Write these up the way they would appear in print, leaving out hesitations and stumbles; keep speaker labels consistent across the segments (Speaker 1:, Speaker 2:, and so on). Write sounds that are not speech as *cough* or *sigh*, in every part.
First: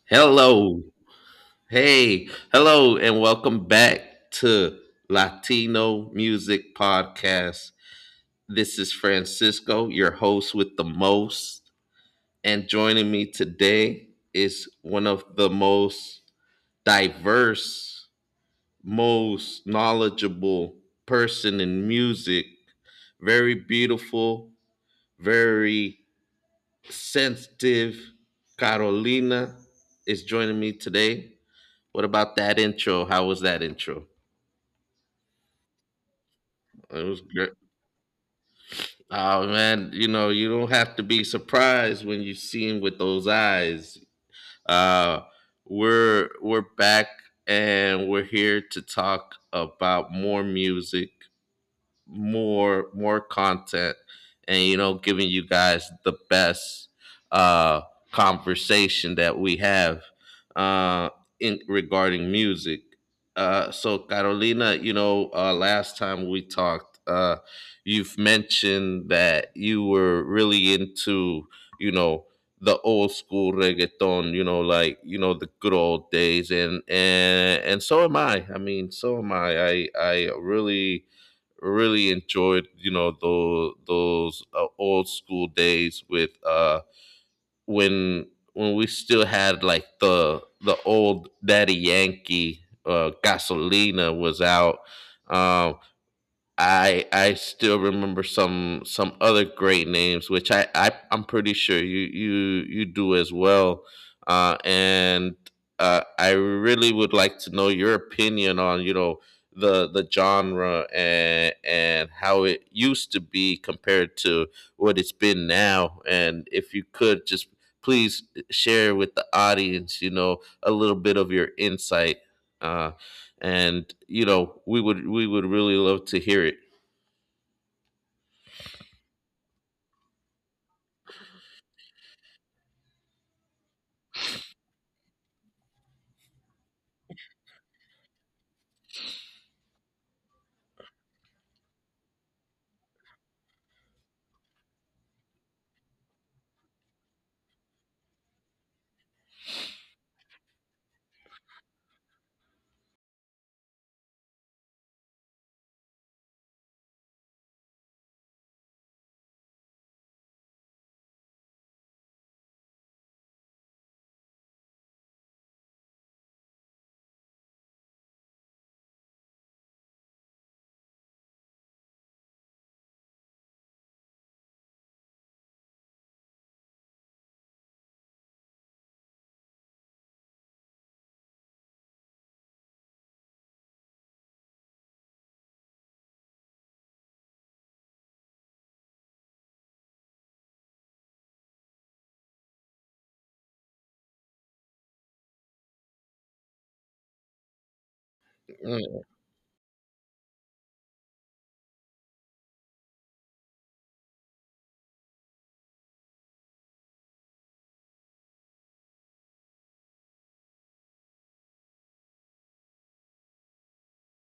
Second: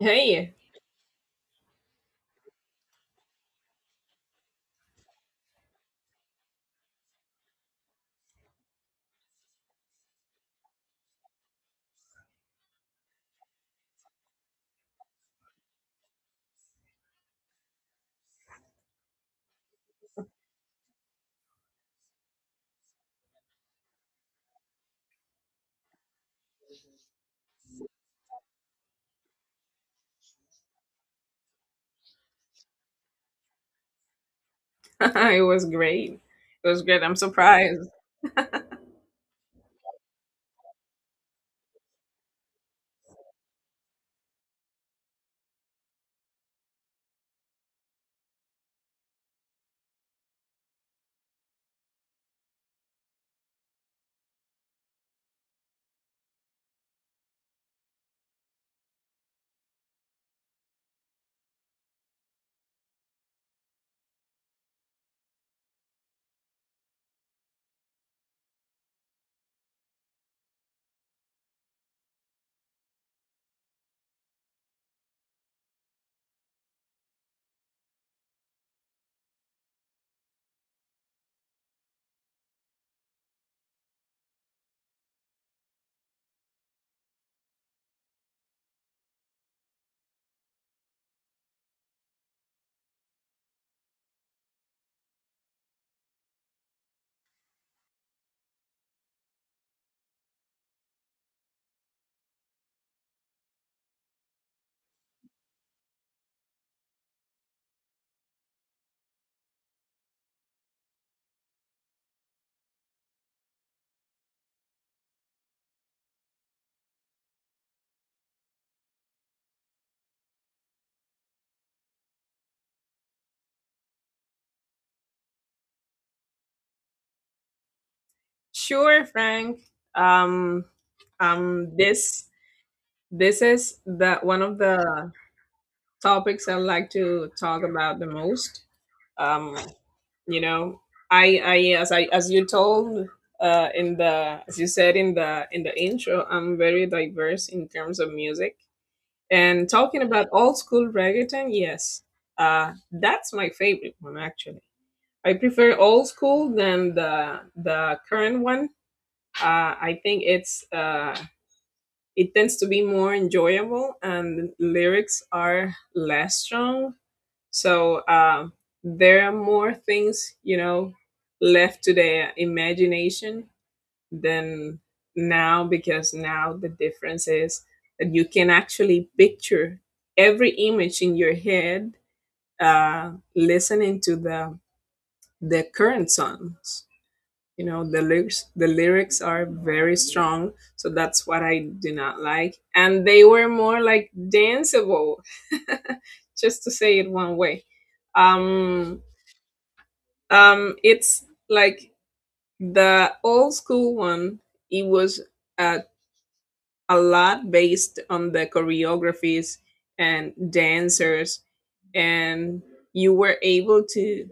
Speaker 1: Hey,
Speaker 2: Hello. Hey. Hello and welcome back to Latino Music Podcast. This is Francisco, your host with the most. And joining me today is one of the most diverse, most knowledgeable person in music. Very beautiful, very sensitive. Carolina is joining me today. What about that intro? How was that intro?
Speaker 1: *laughs* it was great. It was great.
Speaker 2: It
Speaker 1: I'm
Speaker 2: was great.
Speaker 1: surprised.
Speaker 2: Oh man, you know, you don't have to be surprised when you see him with those eyes. Uh we're back, and we're here to talk about more music, more content, and, you know, giving you guys the best uh conversation that we have uh in regarding music. So Carolina, you know, last time we talked, you've mentioned that you were really into, you know, the old school reggaeton, you know, like, you know, the good old days, and and so am I. mean, so am I. really enjoyed, you know, those old school days with when we still had like the old Daddy Yankee. Gasolina was out. um I still remember some other great names, which I'm pretty sure you you do as well. And I really would like to know your opinion on, you know, the genre and how it used to be compared to what it's been now. And if you could just please share with the audience, you know, a little bit of your insight. Uh, and you know, we would really love to hear it.
Speaker 1: Sure, Frank. Um, um, this this is the one of the topics I like to talk about the most. Um, you know I as you told in the as you said in the intro, I'm very diverse in terms of music, and talking about old school reggaeton. Yes, that's my favorite one, actually. I prefer old school than the current one. I think it tends to be more enjoyable and lyrics are less strong. So there are more things, you know, left to their imagination than now, because now the difference is that you can actually picture every image in your head, listening to the current songs. You know the lyrics. The lyrics are very strong, so that's what I do not like. And they were more like danceable, *laughs* just to say it one way. um
Speaker 2: Mm,
Speaker 1: it's like the old school one. It was uh, a lot based on the choreographies and dancers, and you were able to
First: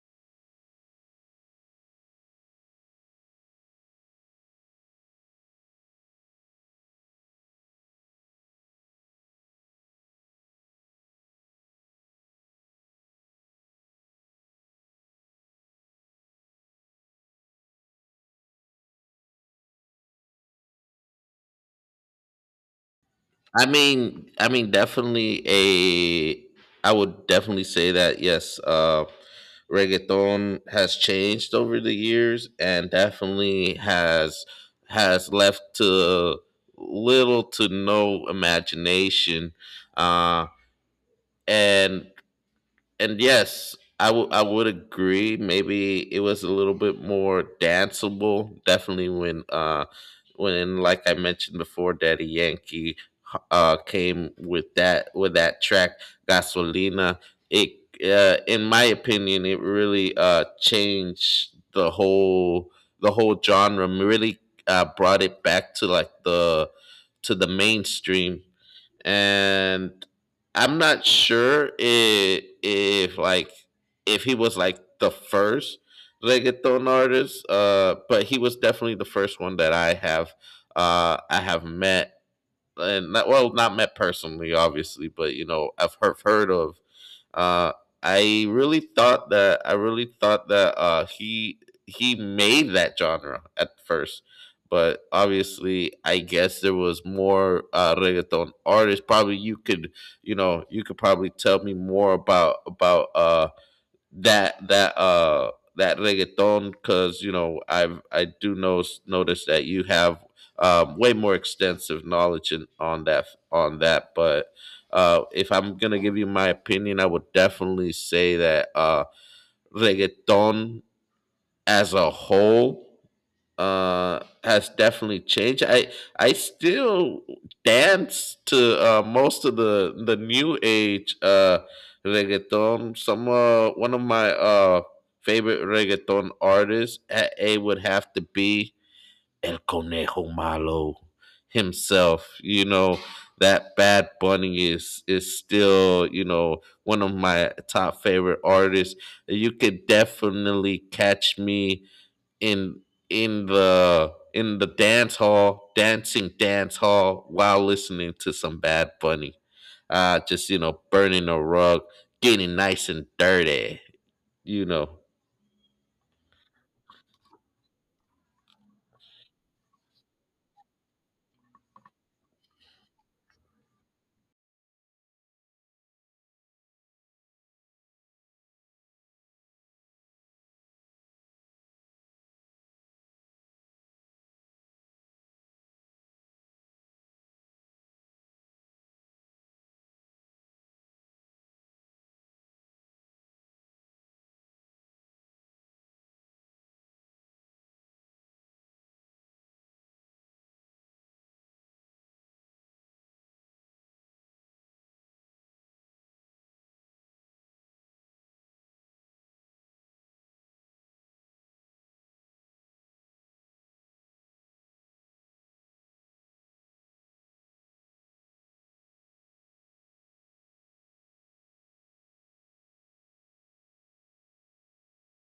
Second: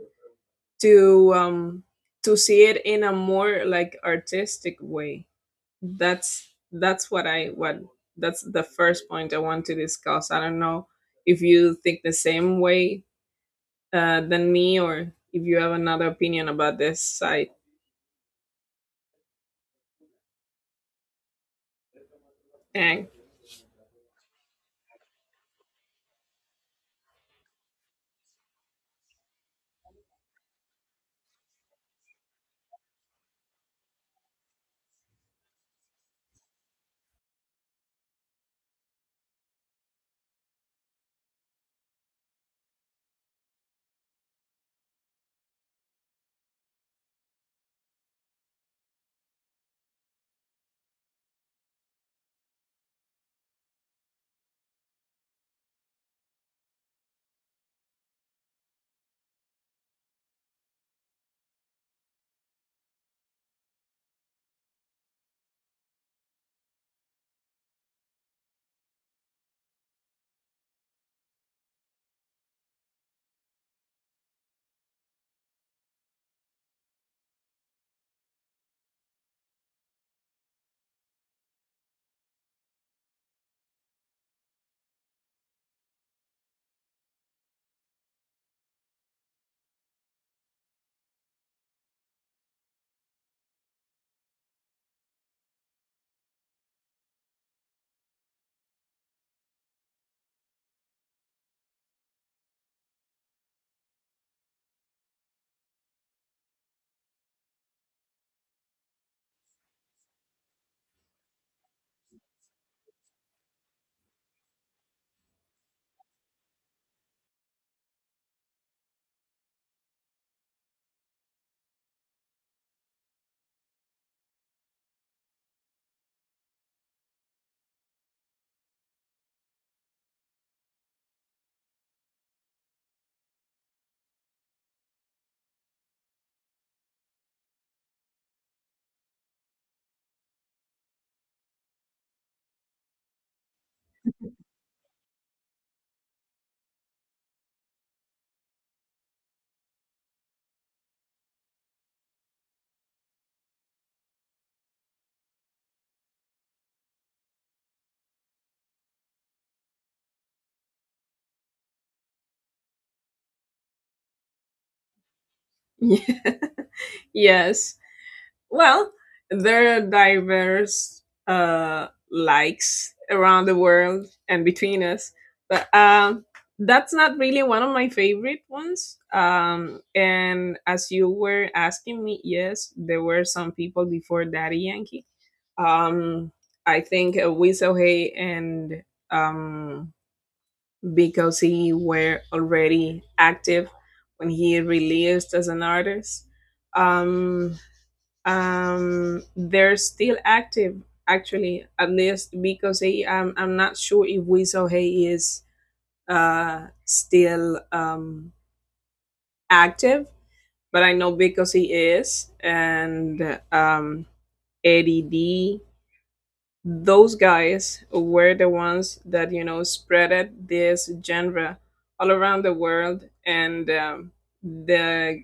Speaker 1: to um to see it in a more like artistic way. That's what I what that's the first point I want to discuss. I don't know if you think the same way than me, or if you have another opinion about this side. Dang.
Speaker 2: I mean, definitely a. I would definitely say that, yes, reggaeton has changed over the years, and definitely has left to little to no imagination, uh, and and yes, I would agree. Maybe it was a little bit more danceable. Definitely when like I mentioned before, Daddy Yankee came with that track Gasolina. It in my opinion, it really changed the whole genre. Really brought it back to like the mainstream. And I'm not sure if like if he was like the first reggaeton artist, but he was definitely the first one that I have met. And not, well, not met personally, obviously, but, you know, I've heard of. Uh, I really thought that he made that genre at first, but obviously, I guess there was more reggaeton artists. Probably you could, you know, you could probably tell me more about. That that uh that reggaeton, because, you know, I do know notice that you have way more extensive knowledge on that on that. But if I'm gonna give you my opinion, I would definitely say that reggaeton as a whole has definitely changed. I still dance to most of the new age reggaeton. Some One of my favorite reggaeton artists at a would have to be El Conejo Malo himself, you know, that Bad Bunny is still, you know, one of my top favorite artists. You could definitely catch me in in the dance hall, while listening to some Bad Bunny. Just, you know, burning a rug, getting nice and dirty, you know.
Speaker 1: *laughs* Yes. Well, there are diverse likes around the world and between us, but that's not really one of my favorite ones. And as you were asking me, yes, there were some people before Daddy Yankee. Um, I think Weasel Hay and um, because he were already active when he released as an artist. um they're still active, actually, at least because he, I'm not sure if Weasel Hay is still active, but I know Because He is, and Eddie D, those guys were the ones that, you know, spreaded this genre all around the world. And the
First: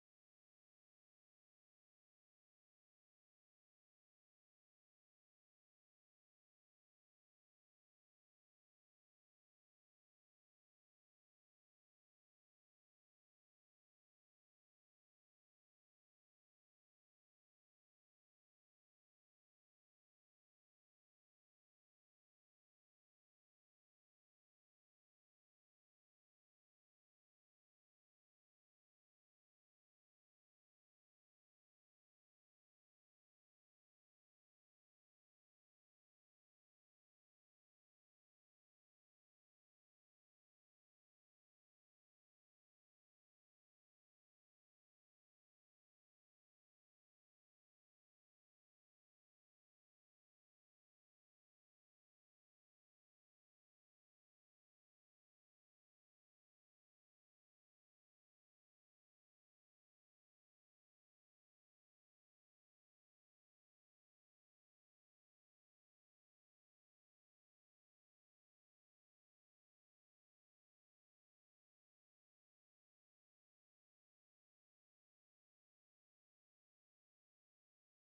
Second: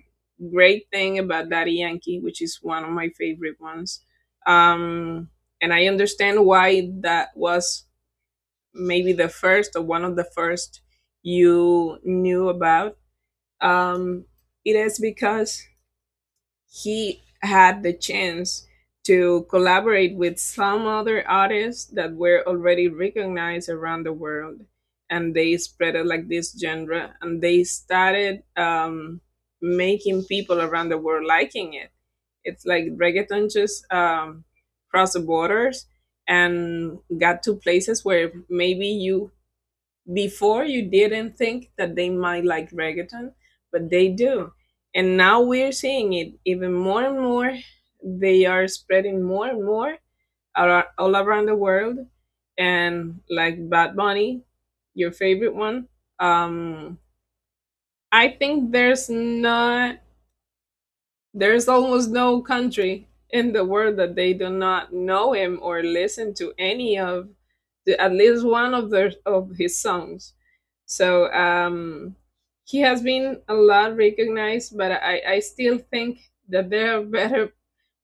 Speaker 1: great thing about Daddy Yankee, which is one of my favorite ones, um, and I understand why that was maybe the first or one of the first you knew about, um, it is because he had the chance to collaborate with some other artists that were already recognized around the world, and they spread it like this genre, and they started making people around the world liking it. It's like reggaeton just crossed the borders and got to places where maybe you before you didn't think that they might like reggaeton, but they do. And now we're seeing it even more and more. They are spreading more and more all around the world. And like Bad Bunny, your favorite one, um, I think there's not, there's almost no country in the world that they do not know him or listen to any of the, at least one of their of his songs. So he has been a lot recognized, but I still think that there are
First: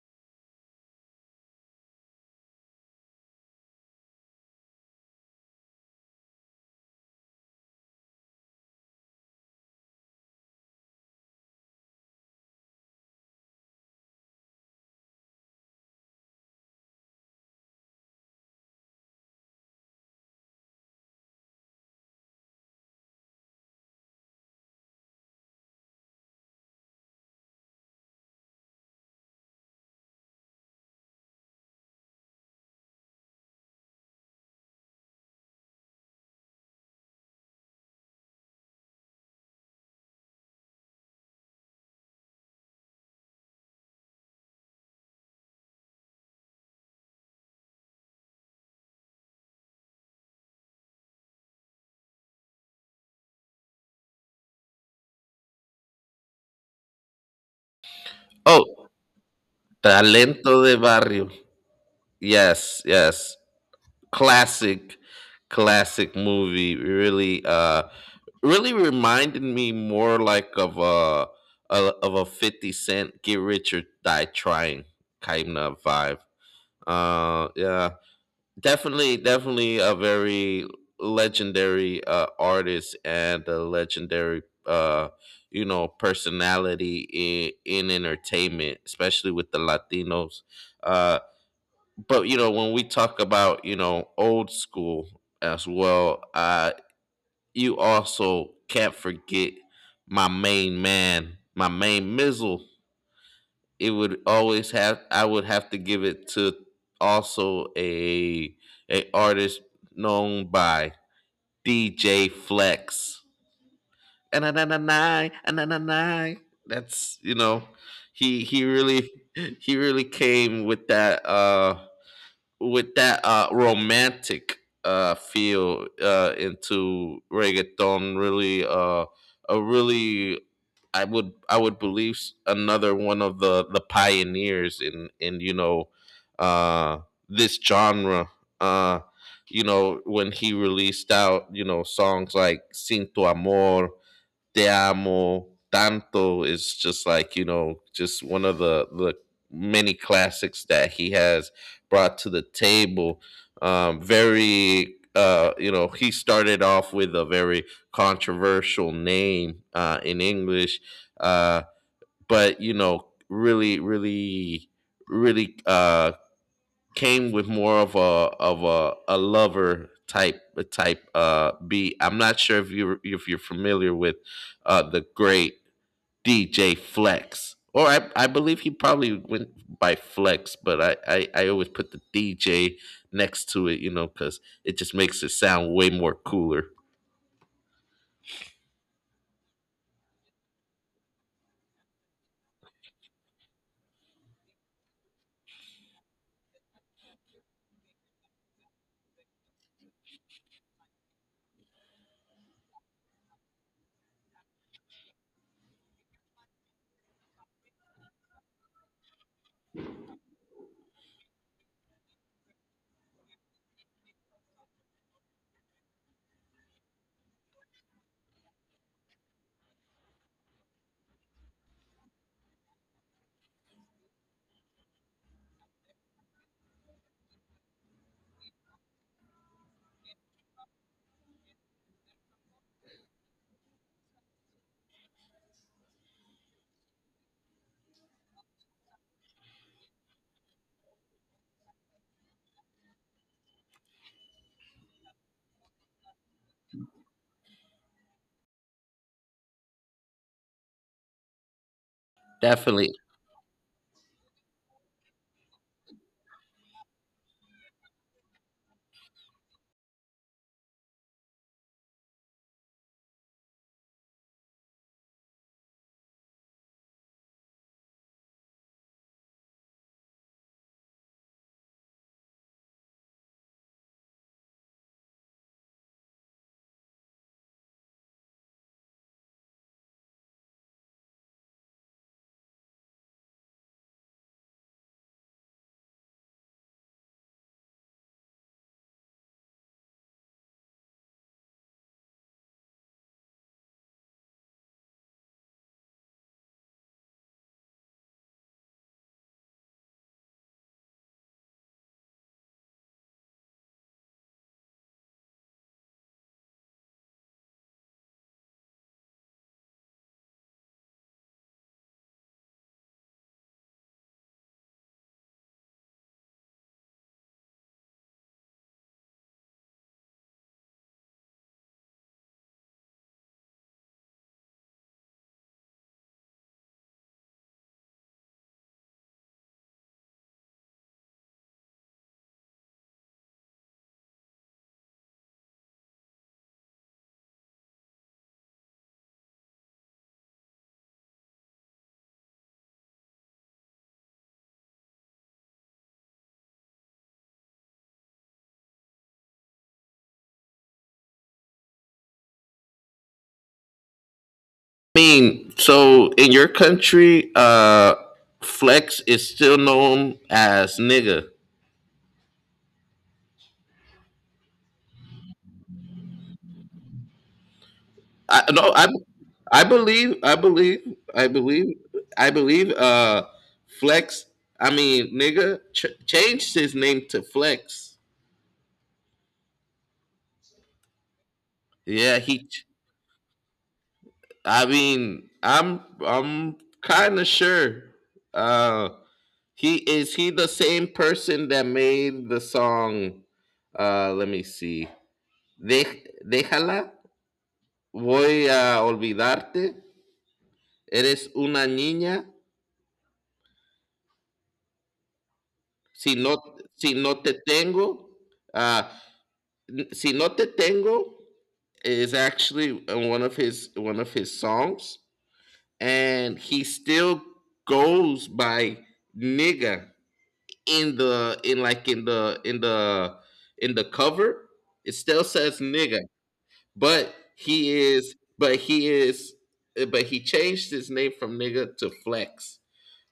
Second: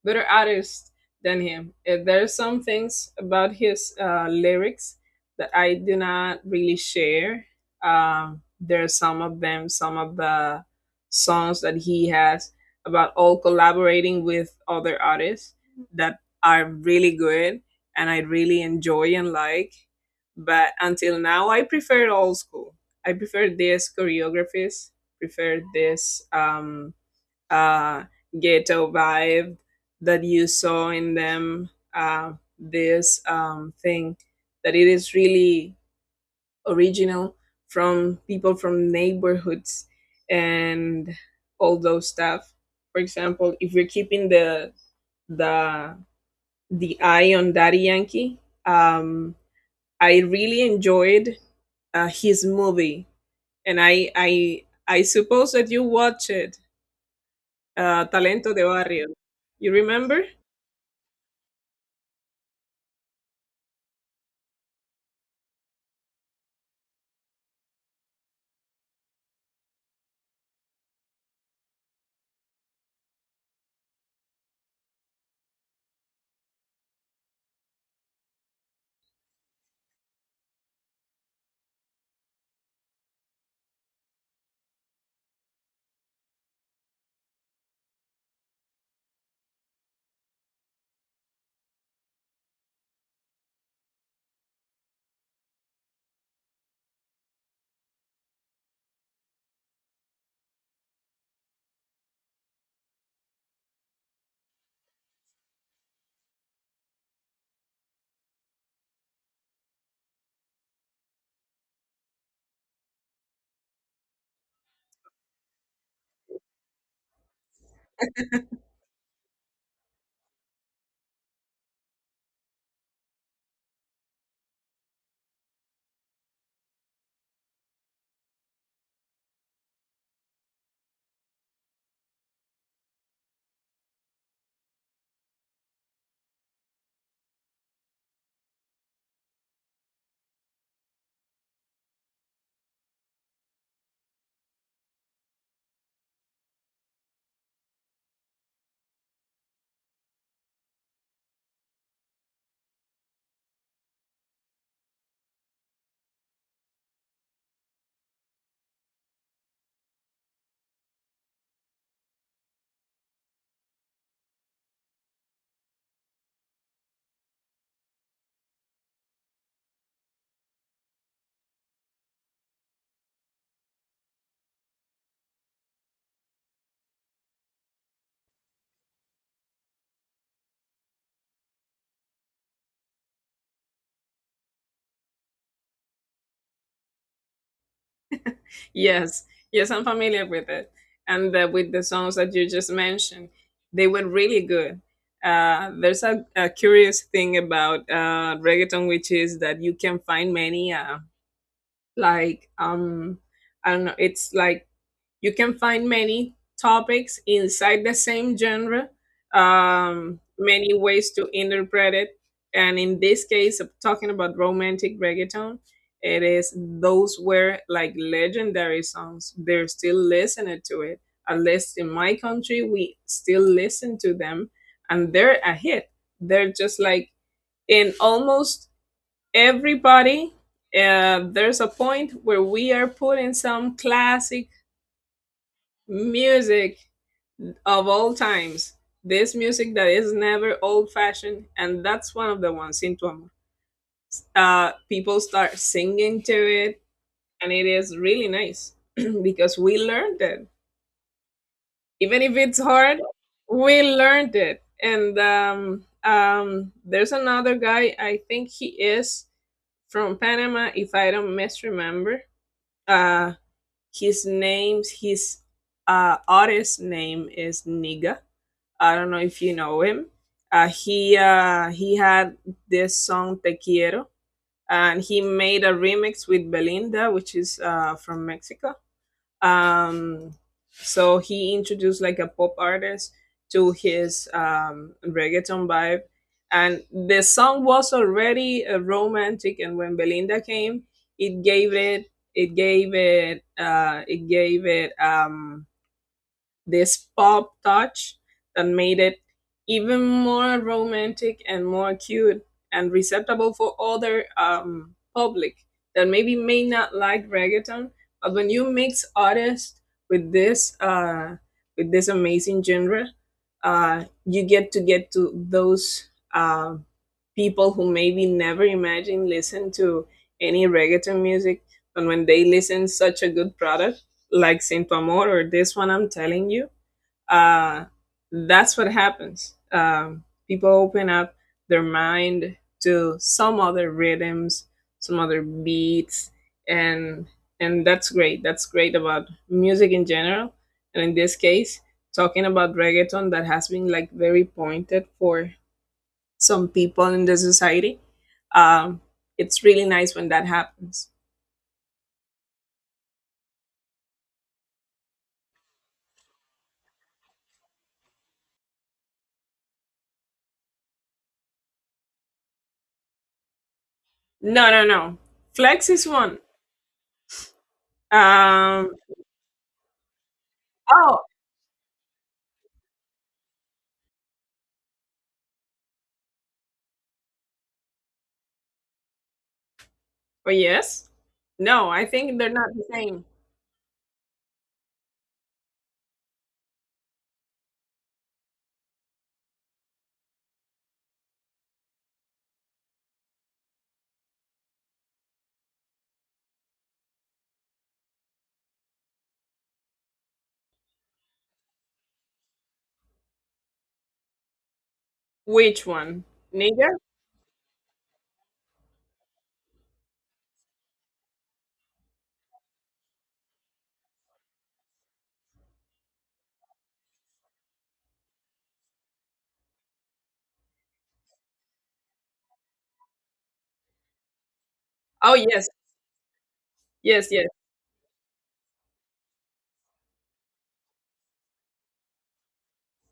Speaker 1: better artist than him. There are some things about his lyrics that I do not really share. There are some of them, some of the songs that he has about all collaborating with other artists that are really good and I really enjoy and like. But until now, I prefer old school. I prefer these choreographies, prefer this uh, ghetto vibe that you saw in them. This thing that it is really original from people from neighborhoods and all those stuff. For example, if we're keeping the the eye on Daddy Yankee, um, I really enjoyed his movie, and I suppose that you watched it, Talento de
Speaker 2: Oh,
Speaker 1: Barrio. You remember?
Speaker 2: Talento de Barrio. Yes, yes. Classic movie. Really really reminded me more like of a of a 50 cent get rich or die trying kind of vibe. Yeah, definitely, a very legendary artist and a legendary you know personality in entertainment, especially with the Latinos. uh but, you know, when we talk about, you know, old school as well, you also can't forget my main man, my main mizzle. It would always have I would have to give it to also a artist known by DJ Flex. And that's, you know, he he really he really came with that romantic feel into reggaeton. Really, a really, I would believe another one of the pioneers in, you know, uh, this genre. Uh, you know, when he released out, you know, songs like "Sin Tu Amor," "Te Amo Tanto" is just like, you know, just one of the many classics that he has brought to the table. Very you know, he started off with a very controversial name in English, uh but you know, really, really came with more of a lover type beat. I'm not sure if you if you're familiar with the great DJ Flex. Or I believe he probably went by Flex, but I always put the DJ next to it, you know, because it just makes it sound way more cooler.
Speaker 1: Yes, yes, I'm familiar with it. And with the songs that you just mentioned, they were really good. There's a curious thing about reggaeton, which is that you can find many, like, um, I don't know, it's like you can find many topics inside the same genre, many ways to interpret it. And in this case, of talking about romantic reggaeton, it is those were like legendary songs. They're still listening to it. At least in my country, we still listen to them, and they're a hit. They're just like in almost everybody there's a point where we are putting some classic music of all times. This music that is never old fashioned, and that's one of the ones in Tu Amor. People start singing to it, and it is really nice *clears throat* because we learned it. Even if it's
Speaker 2: Definitely.
Speaker 1: hard, we learned it. And there's another guy, I think he is from Panama, if I don't misremember. Uh, his artist name is Niga. I don't know if you know him. He had this song Te Quiero, and he made a remix with Belinda, which is from Mexico. Um, so he introduced like a pop artist to his reggaeton vibe, and the song was already romantic. And when Belinda came, it gave it this pop touch that made it even more romantic and more cute and receptable for other public that maybe may not like reggaeton. But when you mix artists with this uh, with this amazing genre, you get to those people who maybe never imagined listen to any reggaeton music, and when they listen such a good product like Sin Tu Amor or this one I'm telling you, uh, that's what happens. People open up their mind to some other rhythms, some other beats, and that's great. That's great about music in general, and in this case, talking about reggaeton that has been like very pointed for some people in the society. Um, it's really nice when that happens.
Speaker 2: I mean, so in your country, Flex is still known as nigga.
Speaker 1: No, no, no. Flex is one.
Speaker 2: I no,
Speaker 1: Um,
Speaker 2: I believe, I believe,
Speaker 1: oh,
Speaker 2: I believe, I believe. Flex. I mean, nigga changed his name to Flex.
Speaker 1: Oh, yes? No, I
Speaker 2: Yeah,
Speaker 1: think they're not the same.
Speaker 2: I mean, I'm kind of sure. Uh, he is he the same person that made the song. Let me see. De, déjala. Voy a olvidarte. Eres una niña.
Speaker 1: Which
Speaker 2: Si
Speaker 1: one?
Speaker 2: no, si
Speaker 1: Neither?
Speaker 2: no te tengo, uh, si no te tengo is actually one of his songs, and he still goes by nigga in the in like in the in the cover. It still
Speaker 1: Oh,
Speaker 2: says
Speaker 1: yes.
Speaker 2: nigga,
Speaker 1: Yes, yes.
Speaker 2: but he is but he changed his name from nigga to Flex,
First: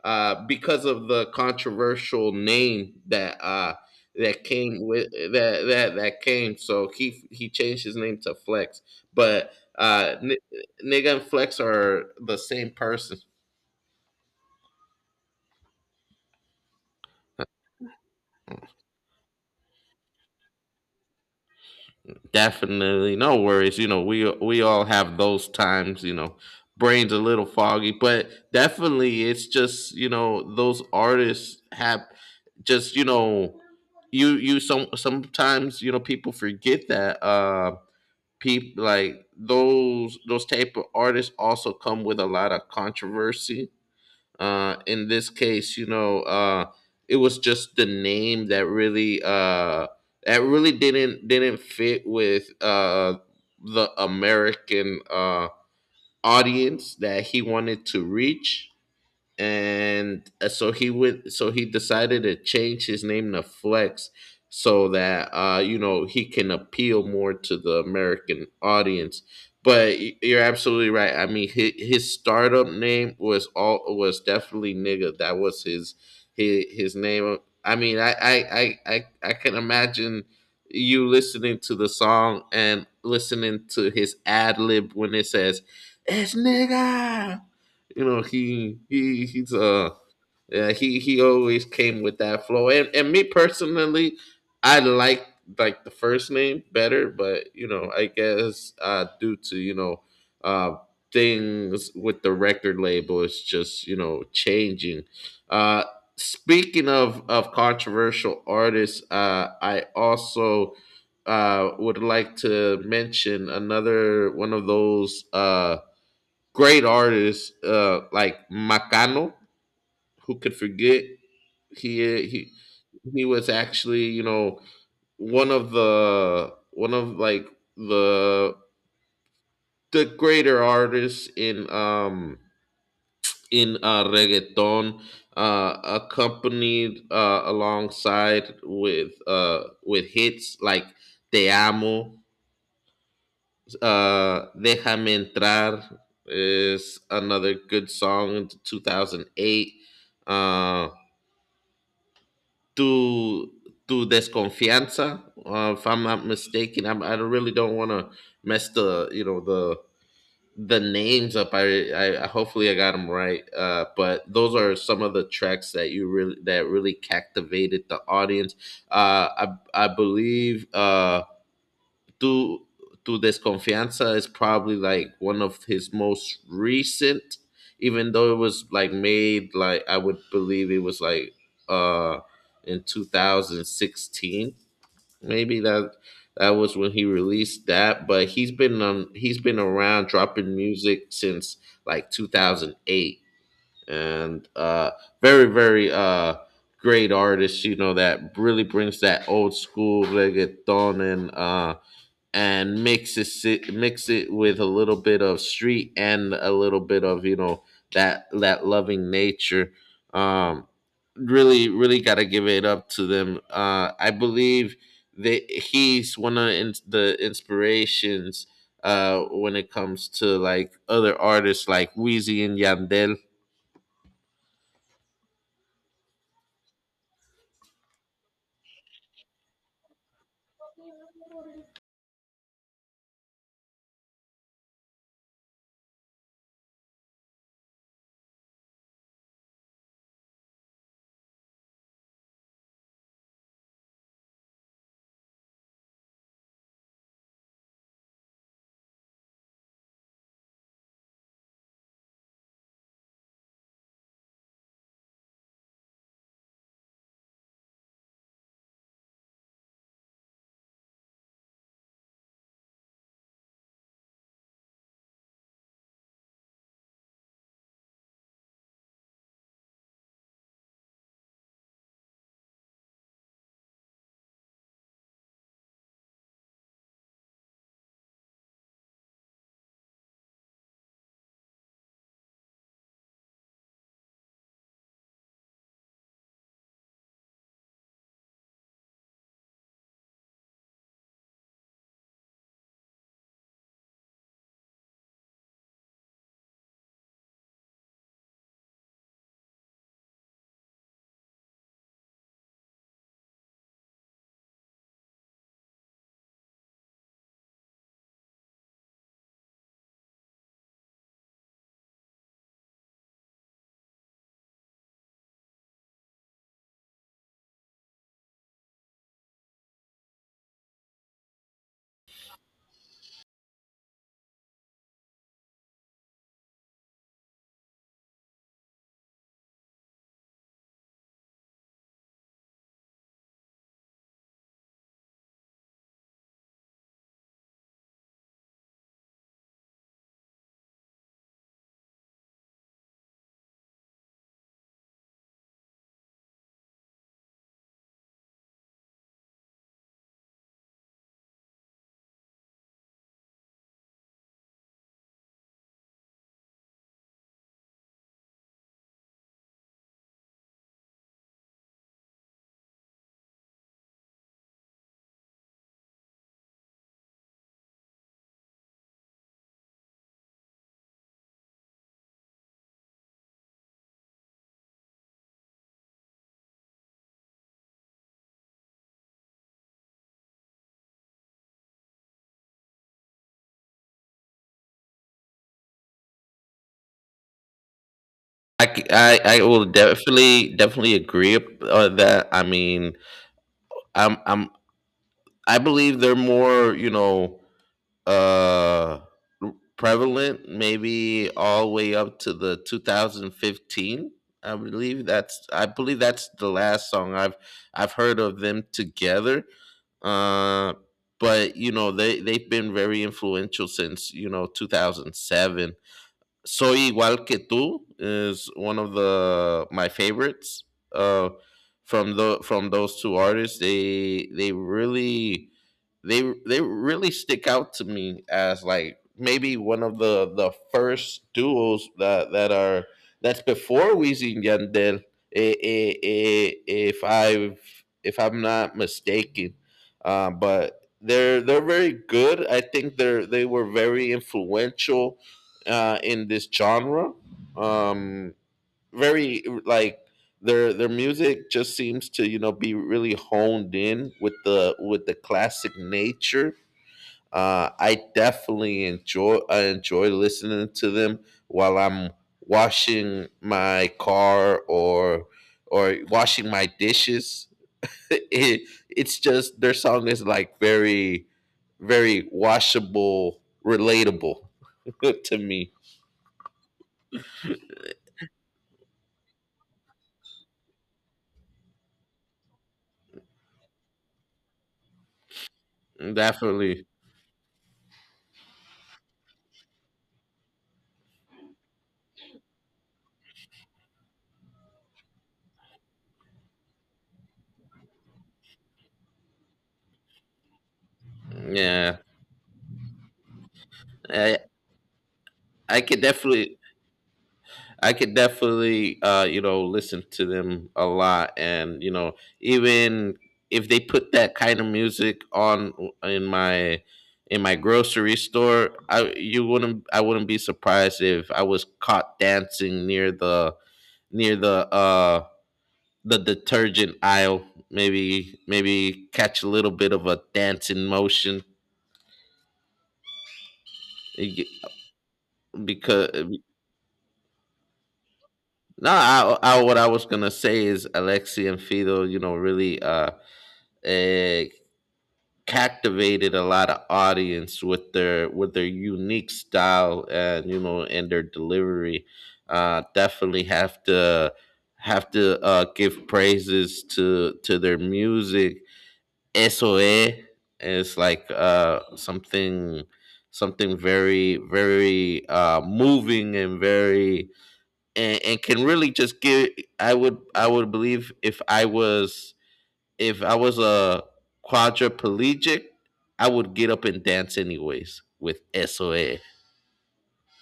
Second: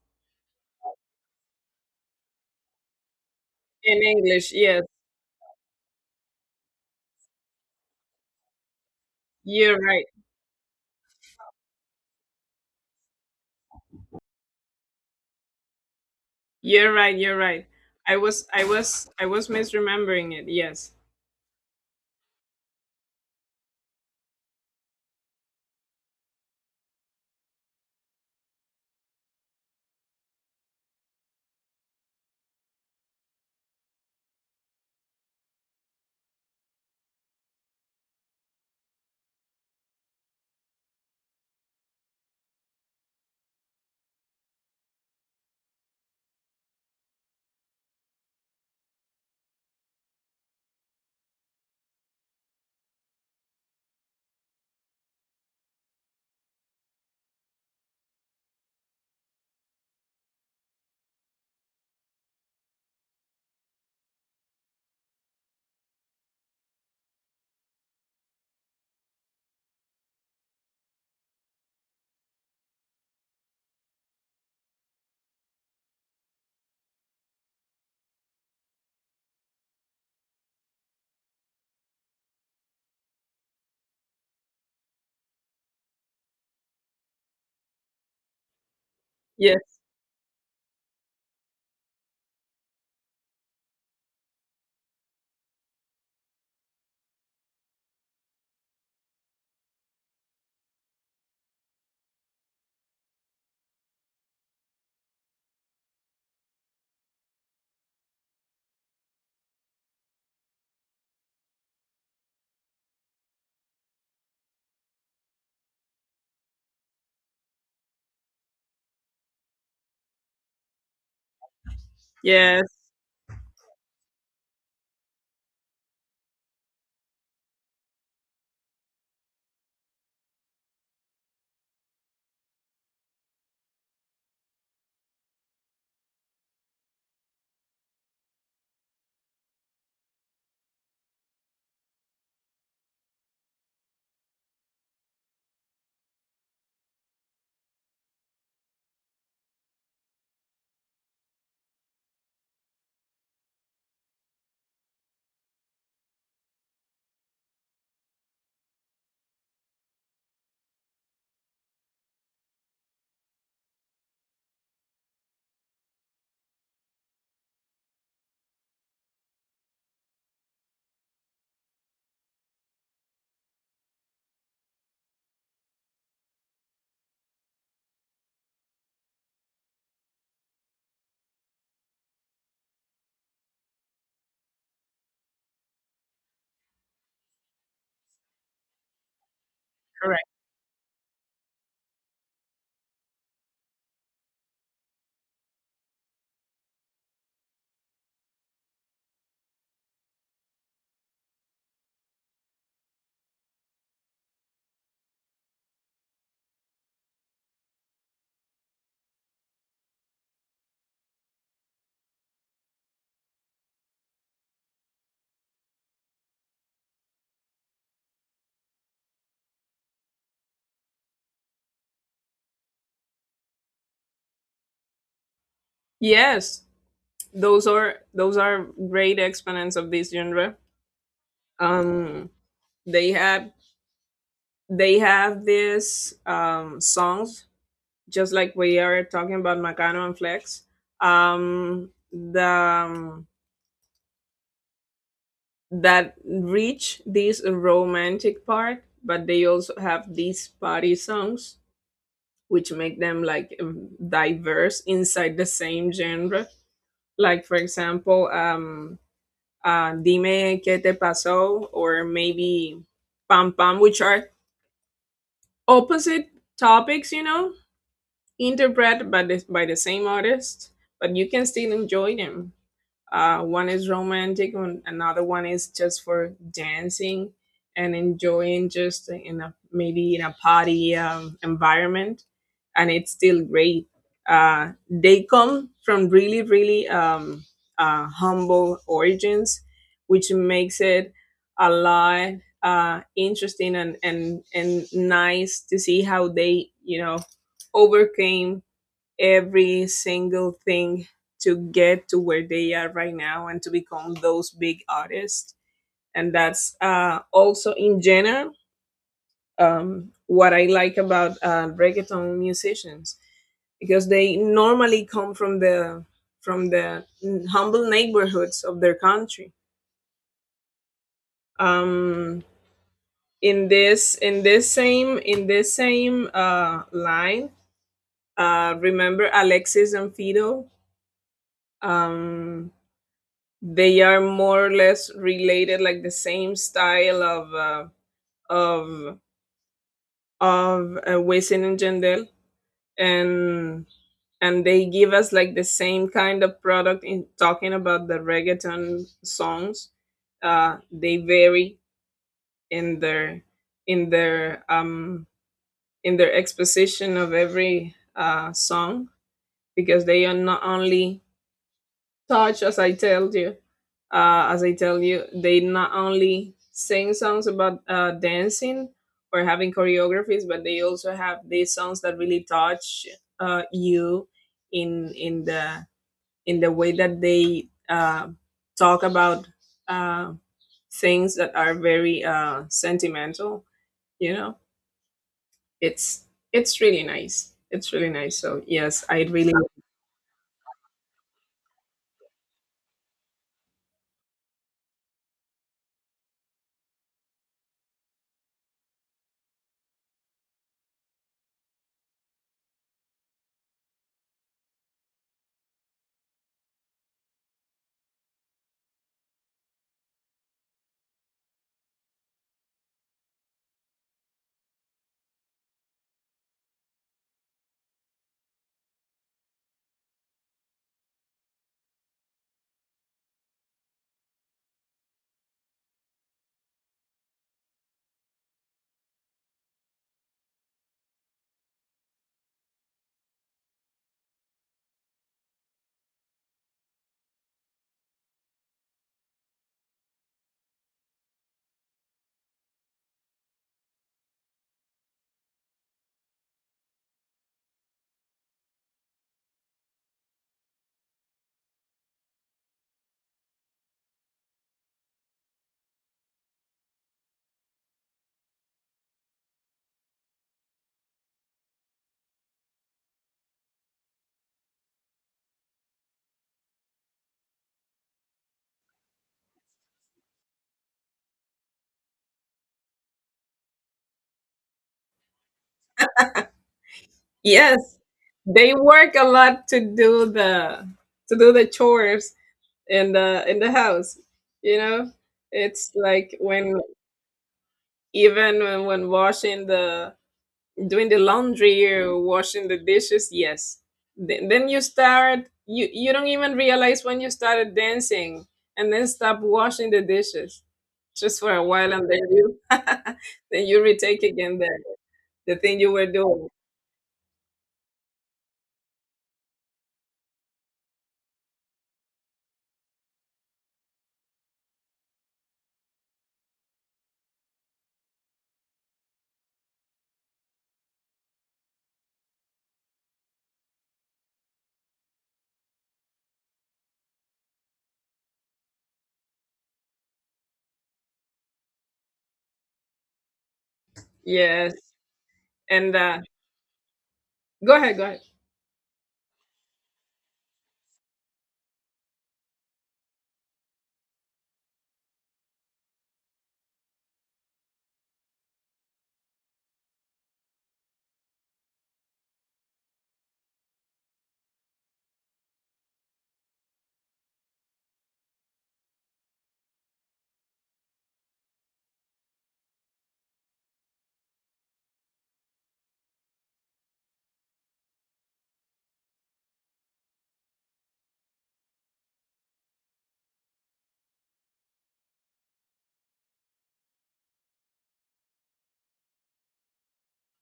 Speaker 2: because of the controversial name that
Speaker 1: In
Speaker 2: that
Speaker 1: English, yes.
Speaker 2: came with that came. So he changed his name to Flex, but
Speaker 1: You're right.
Speaker 2: uh, N- nigga and Flex are the same person.
Speaker 1: You're right. You're right. I was misremembering it. Yes.
Speaker 2: Definitely, no worries. You know, we all have those times. You know, brain's a little foggy. But definitely, it's just, you know, those artists have, just, you know, you sometimes, you know, people forget that people like those type of artists also come with a lot of controversy. In this case, you know, it was just the name that really that really didn't fit with the American audience that he wanted to reach. And so he decided to change his name to Flex so that, you know, he can appeal more to the American audience. But you're absolutely right. I mean, his startup name was definitely nigga. That was his his name. I mean, I can imagine you listening to the song and listening to his ad lib when it says it's nigga. You know, he's
Speaker 1: Yes.
Speaker 2: yeah, he always came with that flow. And me personally, I like the first name better. But, you know, I guess due to, you know, uh things with the record label, it's just, you know, changing. uh Speaking of controversial artists, I also would like to mention another one of those great artists, like Macano, who could forget? he he
Speaker 1: Yes,
Speaker 2: he was actually, you know, one of the one of like the greater artists in reggaeton, accompanied, alongside with hits like "Te Amo," "Déjame Entrar" is another good song in 2008. Uh Tu Tu "Desconfianza," if I'm not mistaken. I don't- really don't want to mess the, you know, the names up. Hopefully I got them right. But those are some of the tracks that you really that really captivated the audience. Uh I I believe through through Desconfianza is probably like one of his most recent, even though it was like made like I would believe it was like uh in 2016 maybe, that was when he released that. But he's been around
Speaker 1: correct.
Speaker 2: dropping music since like 2008, and very, great artist, you know, that really brings that old school reggaeton and mix it mix it with a little bit of street and a little bit of, you know, that loving nature. um Really, got to give it up to them. I believe that he's one of the the inspirations when it comes to like other artists like Wheezy and Yandel.
Speaker 1: Yes. Those are great exponents of this genre. Um they have they have these songs, just like we are talking about Macano and Flex. The that reach this romantic part, but they also have these party songs, which make them like diverse inside the same genre. Like for example, "Dime qué te pasó," or maybe "Pam Pam," which are opposite topics, you know, interpreted by the same artist, but you can still enjoy them. One is romantic, and another one is just for dancing and enjoying, just in a maybe in a party environment, and it's still great. They come from really, really humble origins, which makes it a lot interesting, and nice to see how they, you know, overcame every single thing to get to where they are right now and to become those big artists. And that's also in general what I like about reggaeton musicians, because they normally come from the from the humble neighborhoods of their country. Um, in this same line, remember Alexis and Fido? Um, they are more or less related, like the same style of of Wisin and Jandel, and they give us like the same kind of product in talking about the reggaeton songs. They vary in their in their um exposition of every song, because they are not only touch, as I told you, as I tell you, they not only sing songs about dancing or having choreographies, but they also have these songs that really touch you in the way that they talk about uh, things that are very sentimental. You know, it's really nice. It's really nice. So yes, I
Speaker 2: I
Speaker 1: really,
Speaker 2: will definitely agree on that. I mean, I'm I believe they're more uh prevalent maybe all the way up to the 2015. I believe that's the last song I've heard of them together. uh but you know they've been very influential since, you know, 2007. Soy Igual Que Tú is one of the my favorites, uh, from the from those two artists. They really they really stick out to me as like maybe one of the first duos that that are that's before Weezy and Yandel, if I'm not mistaken. But they're very good. I think they were very influential, in this genre. Um, Very like their music just seems to, you know, be really honed in with the classic nature. I enjoy listening to them while I'm washing my car or washing my dishes. *laughs* It, it's just their song is like very very washable, relatable *laughs* to me.
Speaker 1: yes, they work a lot to do the chores in the house, you know. It's like when,
Speaker 2: Definitely.
Speaker 1: even when washing the, doing the laundry or washing the dishes. Yes. Then you start, you don't even realize when you started dancing, and then stop washing the dishes just for a while,
Speaker 2: Yeah.
Speaker 1: and then you *laughs* then you retake
Speaker 2: I
Speaker 1: again the thing
Speaker 2: I
Speaker 1: you
Speaker 2: could
Speaker 1: were doing.
Speaker 2: definitely I could definitely, you know, listen to them a lot, and you know, even if they put that kind of music on in my in my grocery store. I you wouldn't I wouldn't be surprised if I was caught dancing near the detergent aisle. Maybe catch a little bit of a dancing motion
Speaker 1: Yes. and
Speaker 2: because
Speaker 1: uh go ahead, go ahead.
Speaker 2: no. What I was gonna say is Alexi and Fido, you know, really, eh, captivated a lot of audience with their unique style, and you know, and their delivery. Definitely have to Have to, give praises to their music. SOE is like, something something very very, moving and very and can really just give. I would believe if I was a quadriplegic, I would get up and dance anyways with soa.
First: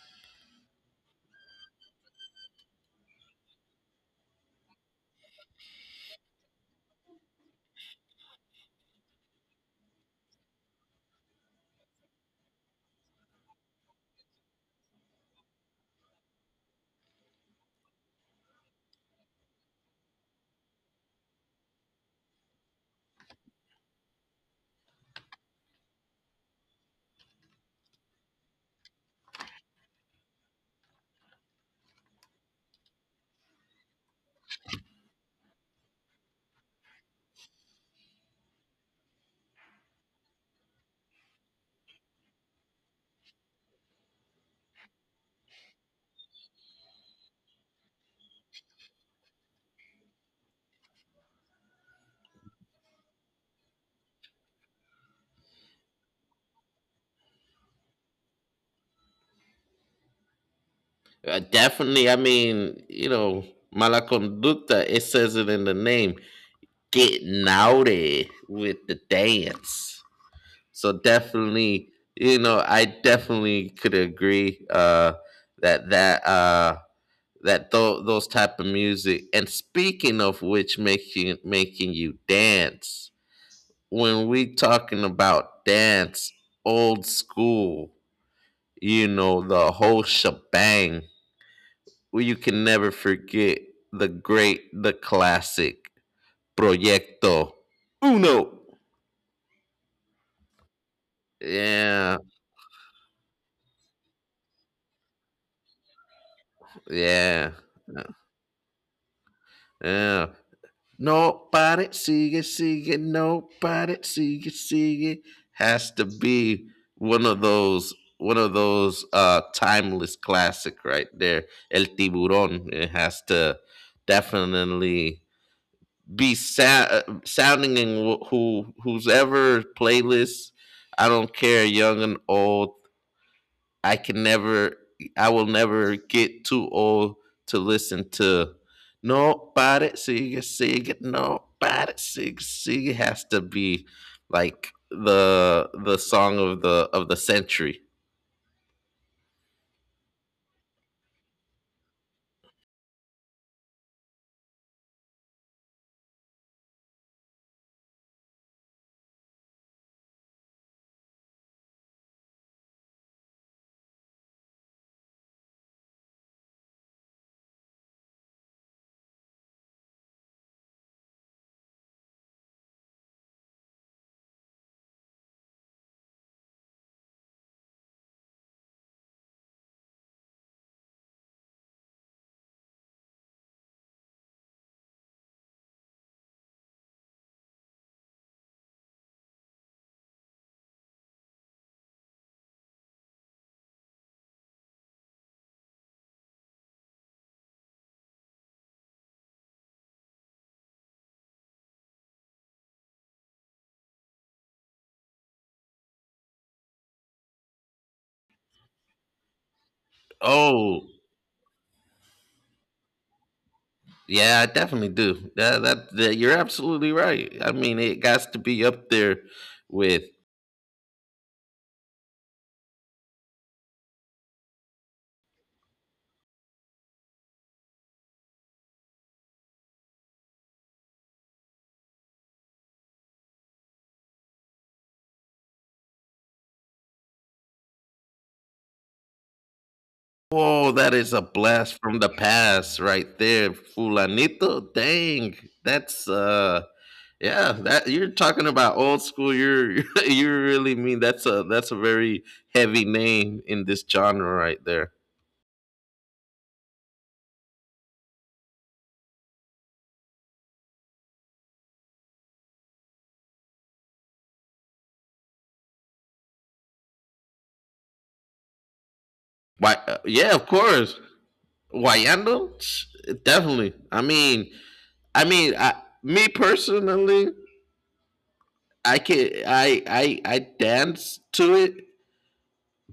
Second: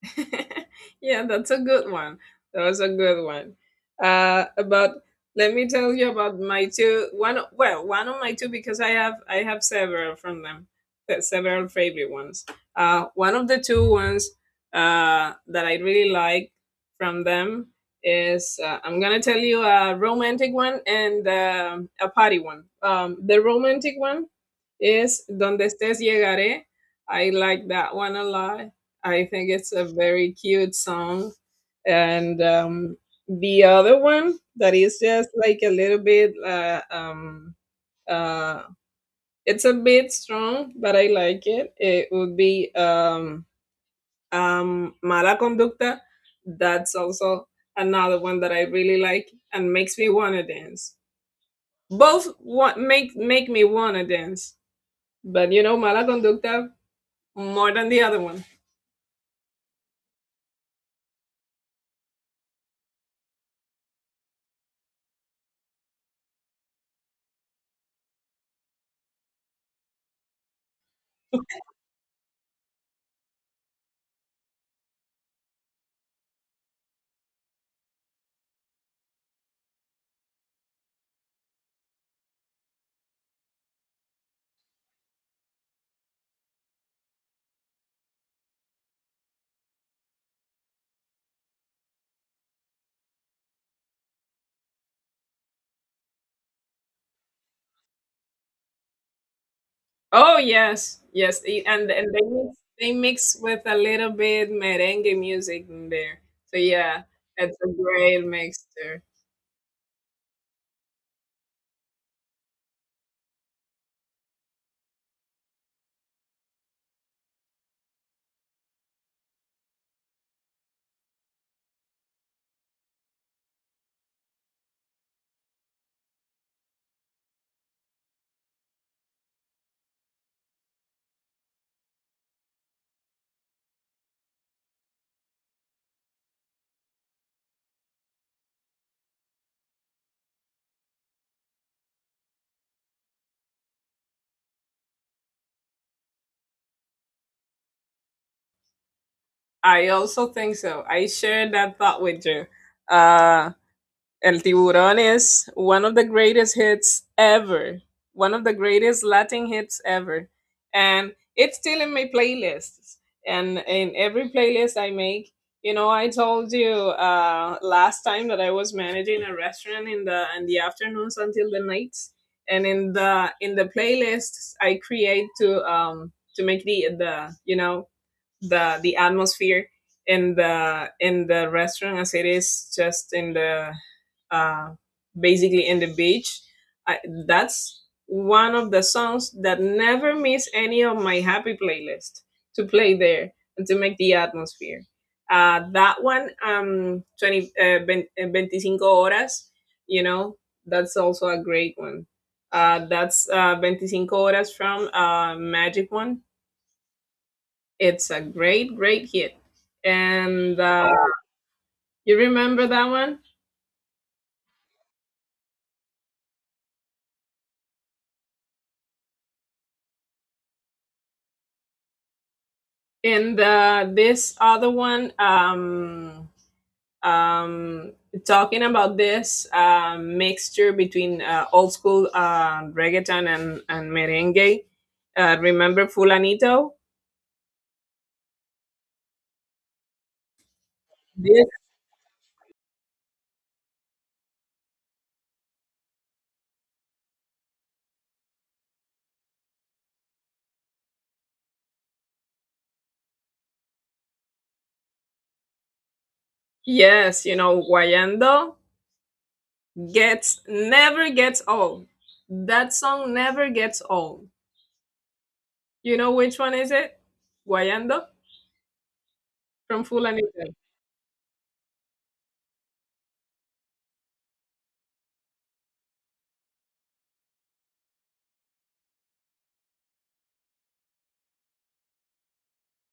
Speaker 1: *laughs* Yeah, that's a good one. That was a good one. About, let me tell you about my two well, one of my two, because I have several from them, several favorite ones. One of the two ones that I really like from them is I'm gonna tell you a romantic one and a party one. The romantic one is Donde estés llegaré. I like that one a lot. I think it's a very cute song. And The other one that is just like a little bit, uh, it's a bit strong, but I like it. It would be Mala Conducta. That's also another one that I really like and makes me want to dance. Make me want to dance. But you know, Mala Conducta more than the other one.
Speaker 2: Definitely. I mean, you know, mala conducta, it says it in the name, getting naughty with the dance. So definitely, you know, I definitely could agree, that, those type of music. And speaking of which, making you dance when we talking about dance, old school, you know, the whole shebang. Well, you can never forget the great the classic proyecto uno.
Speaker 1: Oh yes, yes, and
Speaker 2: Yeah.
Speaker 1: they mix with a little bit merengue music in there. So yeah,
Speaker 2: Yeah.
Speaker 1: that's a great mixture.
Speaker 2: Yeah. No Nobody, sigue, sigue, nobody, sigue, sigue has to be one of those timeless classic right there. El Tiburón, it has to definitely be sounding in who who's ever playlist. I don't care, young and old, I can never, I will never get too old to listen to nobody sigue sigue nobody sigue sigue. Has to be like the song of the century.
Speaker 1: I also think so. I share that thought with you. Uh, El Tiburón is one of the greatest hits ever, one of the greatest Latin hits ever. And it's still in my playlists. And in every playlist I make, you know, I told you last time that I was managing a restaurant in the afternoons until the nights, and in the playlists I create to make the atmosphere in the restaurant as it is just in the uh, basically in the beach. I, that's one of the songs that never miss any of my happy playlist to play there and to make the atmosphere. That one, 20, 25 horas, you know, that's also a great one. That's 25 horas from Magic One. It's a great, great hit. And
Speaker 2: Oh
Speaker 1: You remember that one?
Speaker 2: yeah, I definitely do. That you're absolutely right. I mean, it got to be up there with.
Speaker 1: And this other one, um, talking about this mixture between old school reggaeton and merengue. Remember Fulanito?
Speaker 2: Whoa, that is a
Speaker 1: Yes.
Speaker 2: blast from the past right there, Fulanito. Dang, that's yeah, that you're talking about old school. You're *laughs* you really mean that's a very heavy name in this genre right there.
Speaker 1: Yes, you know, Guayando gets never gets old. That song never gets old. You know which one is it? Guayando
Speaker 2: Why?
Speaker 1: from
Speaker 2: Yeah, of
Speaker 1: Fulanito.
Speaker 2: course. Wayando, sh- definitely. I mean, me personally, I can I dance to it,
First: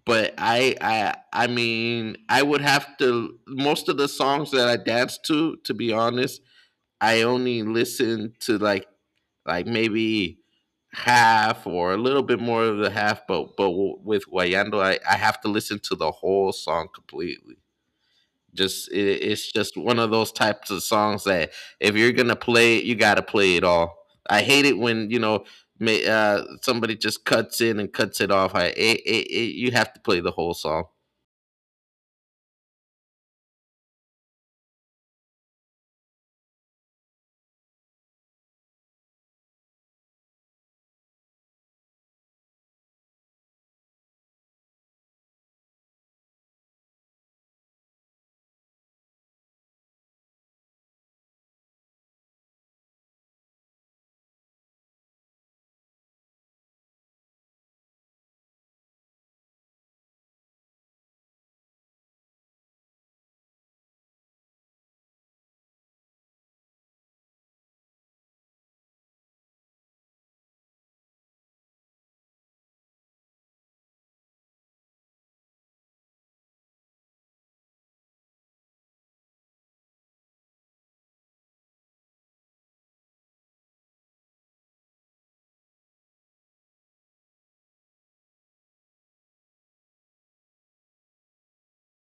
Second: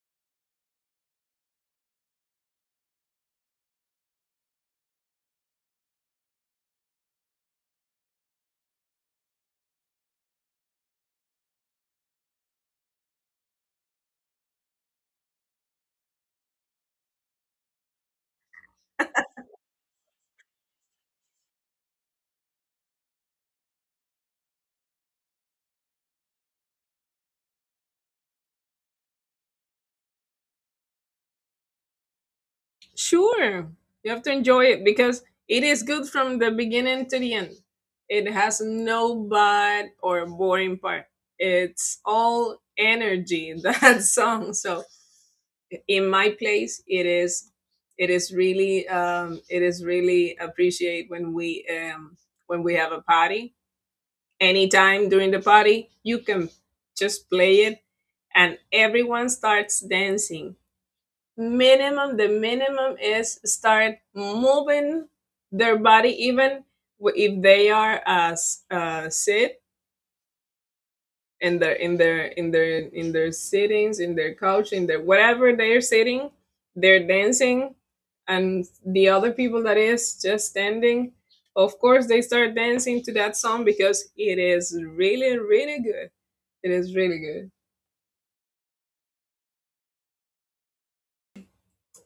Speaker 2: but I mean, I would have to most of the songs that I dance to be honest, I only listen to like maybe half or a little bit more of the half, but with Guayando, I have to listen to the whole song completely. Just it's just one of those types of songs that if you're gonna play it, you gotta play it all. I hate it when you know, somebody just cuts in and cuts it off. I it, you have to play the whole song.
Speaker 1: Sure, you have to enjoy it because it is good from the beginning to the end. It has no bad or boring part. It's all energy *laughs* that song. So in my place, it is really appreciate when we have a party. Anytime during the party, you can just play it and everyone starts dancing. Minimum The minimum is start moving their body, even if they are as sit in their sittings, in their couch, in their whatever they're sitting, they're dancing. And the other people that is just standing, of course they start dancing to that song because it is really really good. It is really good.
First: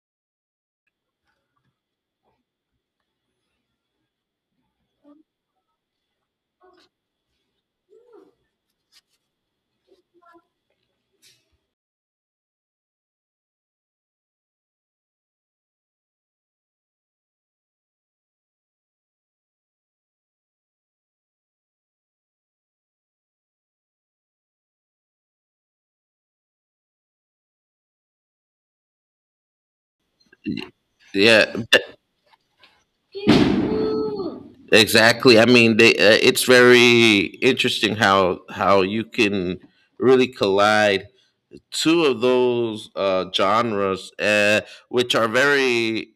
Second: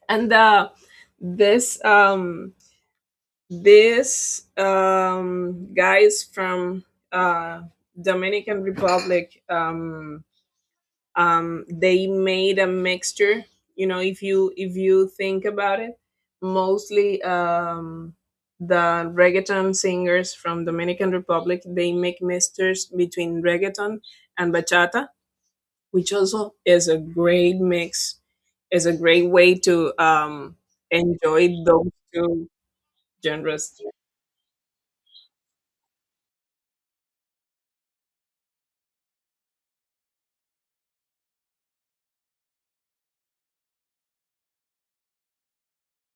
Speaker 1: And this This guy is from uh, Dominican Republic. They made a mixture. You know, if you think about it, mostly the reggaeton singers from Dominican Republic, they make mixtures between reggaeton and bachata, which also is a great mix. Is a great way to enjoy
Speaker 2: Yeah,
Speaker 1: those two genres.
Speaker 2: exactly. I mean, they, it's very interesting how you can really collide two of those, genres, which are very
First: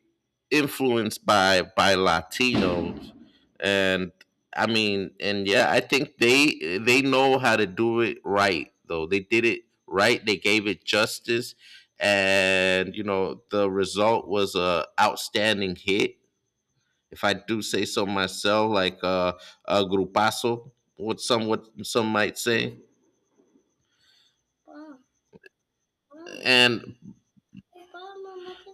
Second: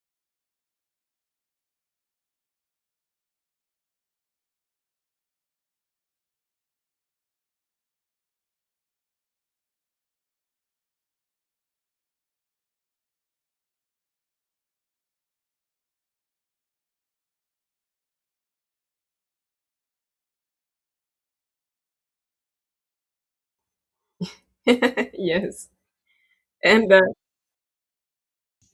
Speaker 2: influenced by Latinos, and I mean, and yeah, I think they know how to do it right. Though they did it right, they gave it justice, and you know, the result was a outstanding hit, if I do say so myself, like, a grupazo, what some might say.
Speaker 1: *laughs* yes. And
Speaker 2: And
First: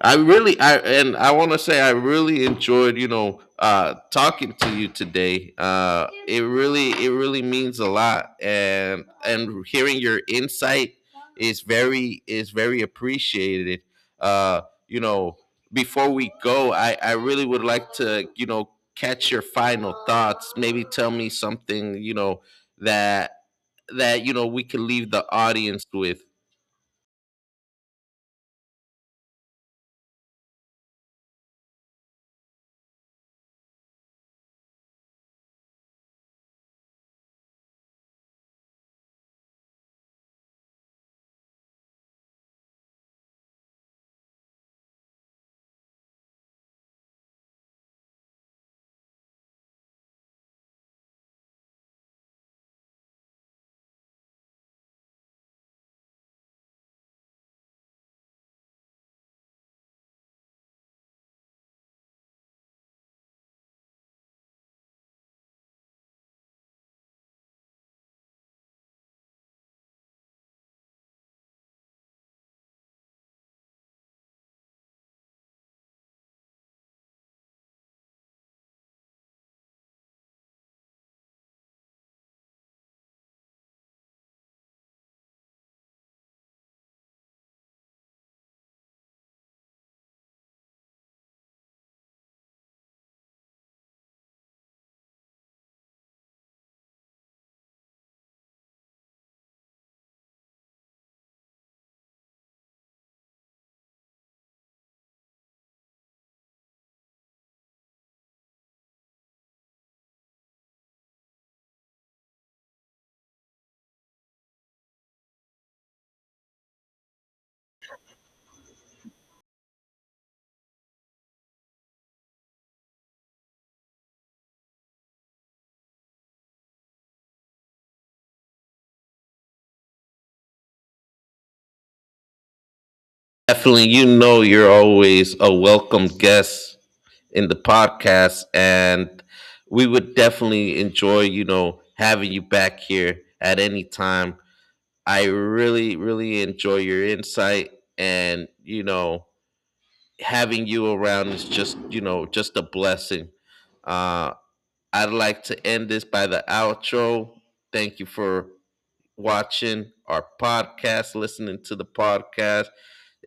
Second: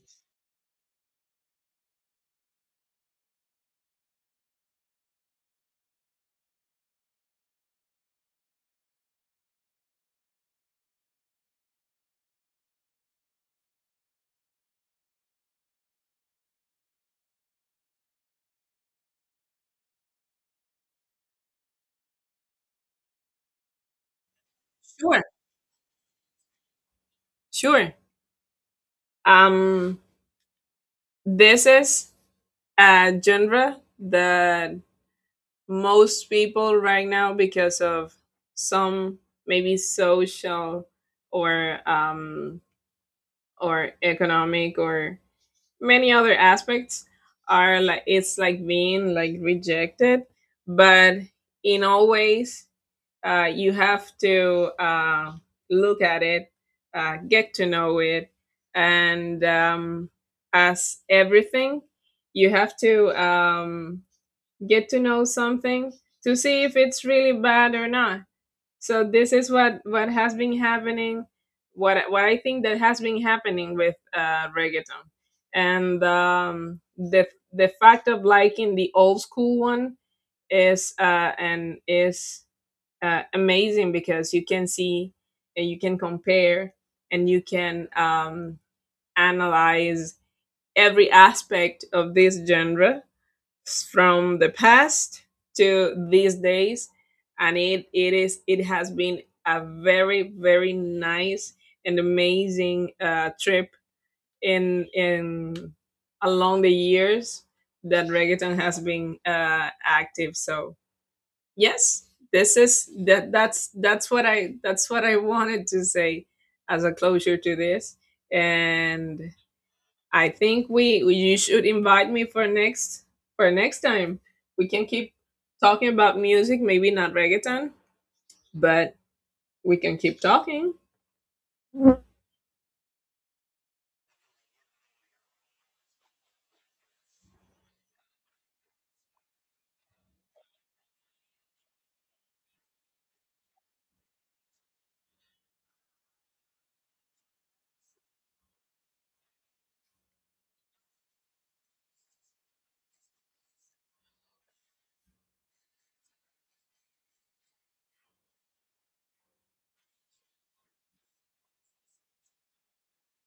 Speaker 2: I really, I and I want to say I really enjoyed, you know, talking to you today. It really means a lot, and hearing your insight is very appreciated. Uh, you know, before we go, I really would like to, you know, catch your final thoughts. Maybe tell me something, you know, that that, you know, we can leave
Speaker 1: sure,
Speaker 2: the audience with.
Speaker 1: sure. Um, this is a genre that most people right now, because of some maybe social or um, or economic or many other aspects, are like it's like being like rejected. But in always you have to look at it, get to know it, and as everything, you have to get to know something to see if it's really bad or not. So this is what has been happening, what I think that has been happening with reggaeton, and the fact of liking the old school one is and is amazing, because you can see and you can compare and you can analyze every aspect of this genre from the past to these days. And it has been a very very nice and amazing trip in along the years that reggaeton has been active. So yes, this is that's what I wanted to say as a closure to this. And I think we you should invite me for next time. We can keep talking about music, maybe not reggaeton, but we can keep talking.
Speaker 2: Definitely, you know, you're always a welcome guest in the podcast, and we would definitely enjoy, you know, having you back here at any time. I really, really enjoy your insight. And, you know, having you around is just, you know, just a blessing. Uh, I'd like to end this by the outro. Thank you for watching our podcast, listening to the podcast.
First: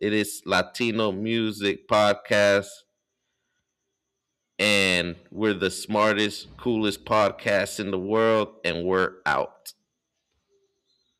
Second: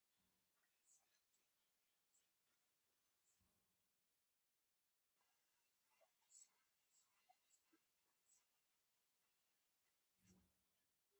Speaker 2: It is Latino Music Podcast, and we're the smartest, coolest podcast in the world, and we're out.